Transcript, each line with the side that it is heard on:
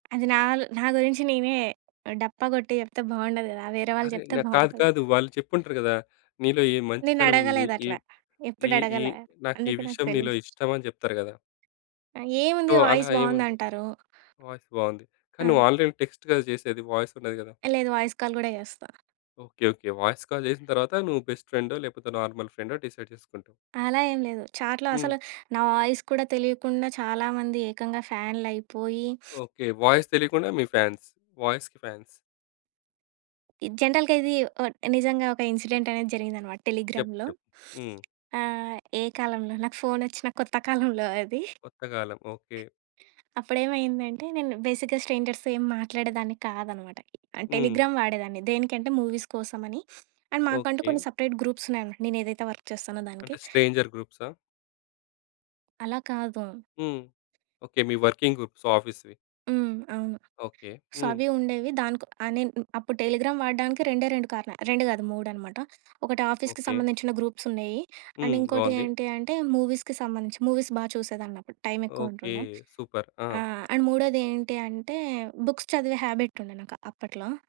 right: అది నా ల్ నా గురించి నేనే డప్ప కొట్టి జెప్తే బాగుండదు గదా! వేరే వాళ్ళు
left: అరే,
right: జెప్తే
left: న కాదు
right: బావుంటది.
left: కాదు. వాళ్ళు చెప్పుంటరు గదా! నీలో ఈ మంచితనం ఉంది. ఈ
right: నేనడగలేదట్ల, ఎప్పుడు
left: ఈ ఈ
right: అడగలే
left: నాకీ ఈ
right: అందుకే నాకు
left: విషయం నీలో
right: తెలీదు.
left: ఇష్టమని చెప్తరు గదా!
right: ఏముంది
left: సో, అలా
right: వాయిస్
left: ఏముంది?
right: బావుందంటారు.
left: వాయిస్ బావుంది. కానీ
right: ఆ!
left: నువ్వు ఆల్రెడీ టెక్స్ట్ గదా! చేసేది వాయిస్ ఉండది గదా!
right: లేదు. వాయిస్ కాల్ గూడా జేస్తా.
left: ఓకే. ఓకే. వాయిస్ కాల్ జేసిన తరువాత నువ్వు బెస్ట్ ఫ్రెండో, లేకపోతే నార్మల్ ఫ్రెండో డిసైడ్ చేసుకుంటావు.
right: అలా ఏం లేదు. చాట్‌లో
left: హ్మ్.
right: అసలు, నా వాయిస్ కూడా తెలియకుండా చాలా మంది ఏకంగా ఫ్యాన్లయిపోయి
left: ఓకే. వాయిస్ తెలియకుండా, మీ ఫాన్స్ వాయిస్‌కి ఫాన్స్.
right: జనరల్‌గా ఇది ఒ నిజంగా ఒక ఇన్సిడెంట్ అనేది జరిగిందన్నమాట
left: చెప్పు
right: టెలిగ్రామ్‌లో.
left: చెప్పు. హ్మ్.
right: ఆహ్, ఏ కాలంలో నాకు ఫోనొచ్చిన కొత్త కాలంలో అది.
left: కొత్త కాలం. ఓకే.
right: అప్పుడేమైందంటే నేను బేసిక్‌గా స్ట్రేంజర్స్‌తో ఏం మాట్లాడేదాన్ని కాదన్నమాట.
left: హ్మ్.
right: టెలిగ్రామ్ వాడేదాన్ని. దేనికంటే మూవీస్ కోసమని అండ్ మాకంటూ
left: ఓకే.
right: కొన్ని సెపరేట్ గ్రూప్స్ ఉన్నాయన్నమాట నేను ఏదైతే వర్క్ చేస్తానో దానికి.
left: అంటే స్ట్రేంజర్ గ్రూప్సా?
right: అలా కాదు.
left: హ్మ్. ఓకే. మీ వర్కింగ్ గ్రూప్స్, ఆఫీస్‌వి.
right: హ్మ్. అవును.
left: ఓకే.
right: సో,
left: హ్మ్.
right: అవి ఉండేవి. దానికొ ఆహ్, నేను అప్పుడు టెలిగ్రామ్ వాడడానికి రెండే రెండు కారణాలు. రెండు గాదు మూడన్నమాట. ఒకటి ఆఫీస్‌కి
left: ఓకే.
right: సంబంధించిన గ్రూప్స్ ఉండేయి. అండ్
left: హ్మ్.
right: ఇంకోటి
left: బావుంది.
right: ఏంటి అంటే మూవీస్‌కి సంబంధించి, మూవీస్ బాగా చూసేదాన్నప్పుడు టైమ్ ఎక్కువ
left: ఓకే.
right: ఉంటుండే.
left: సూపర్ ఆ!
right: ఆహ్, అండ్ మూడోది ఏంటి అంటే బుక్స్ చదివే హ్యాబిట్ ఉంది నాకు అప్పట్లో.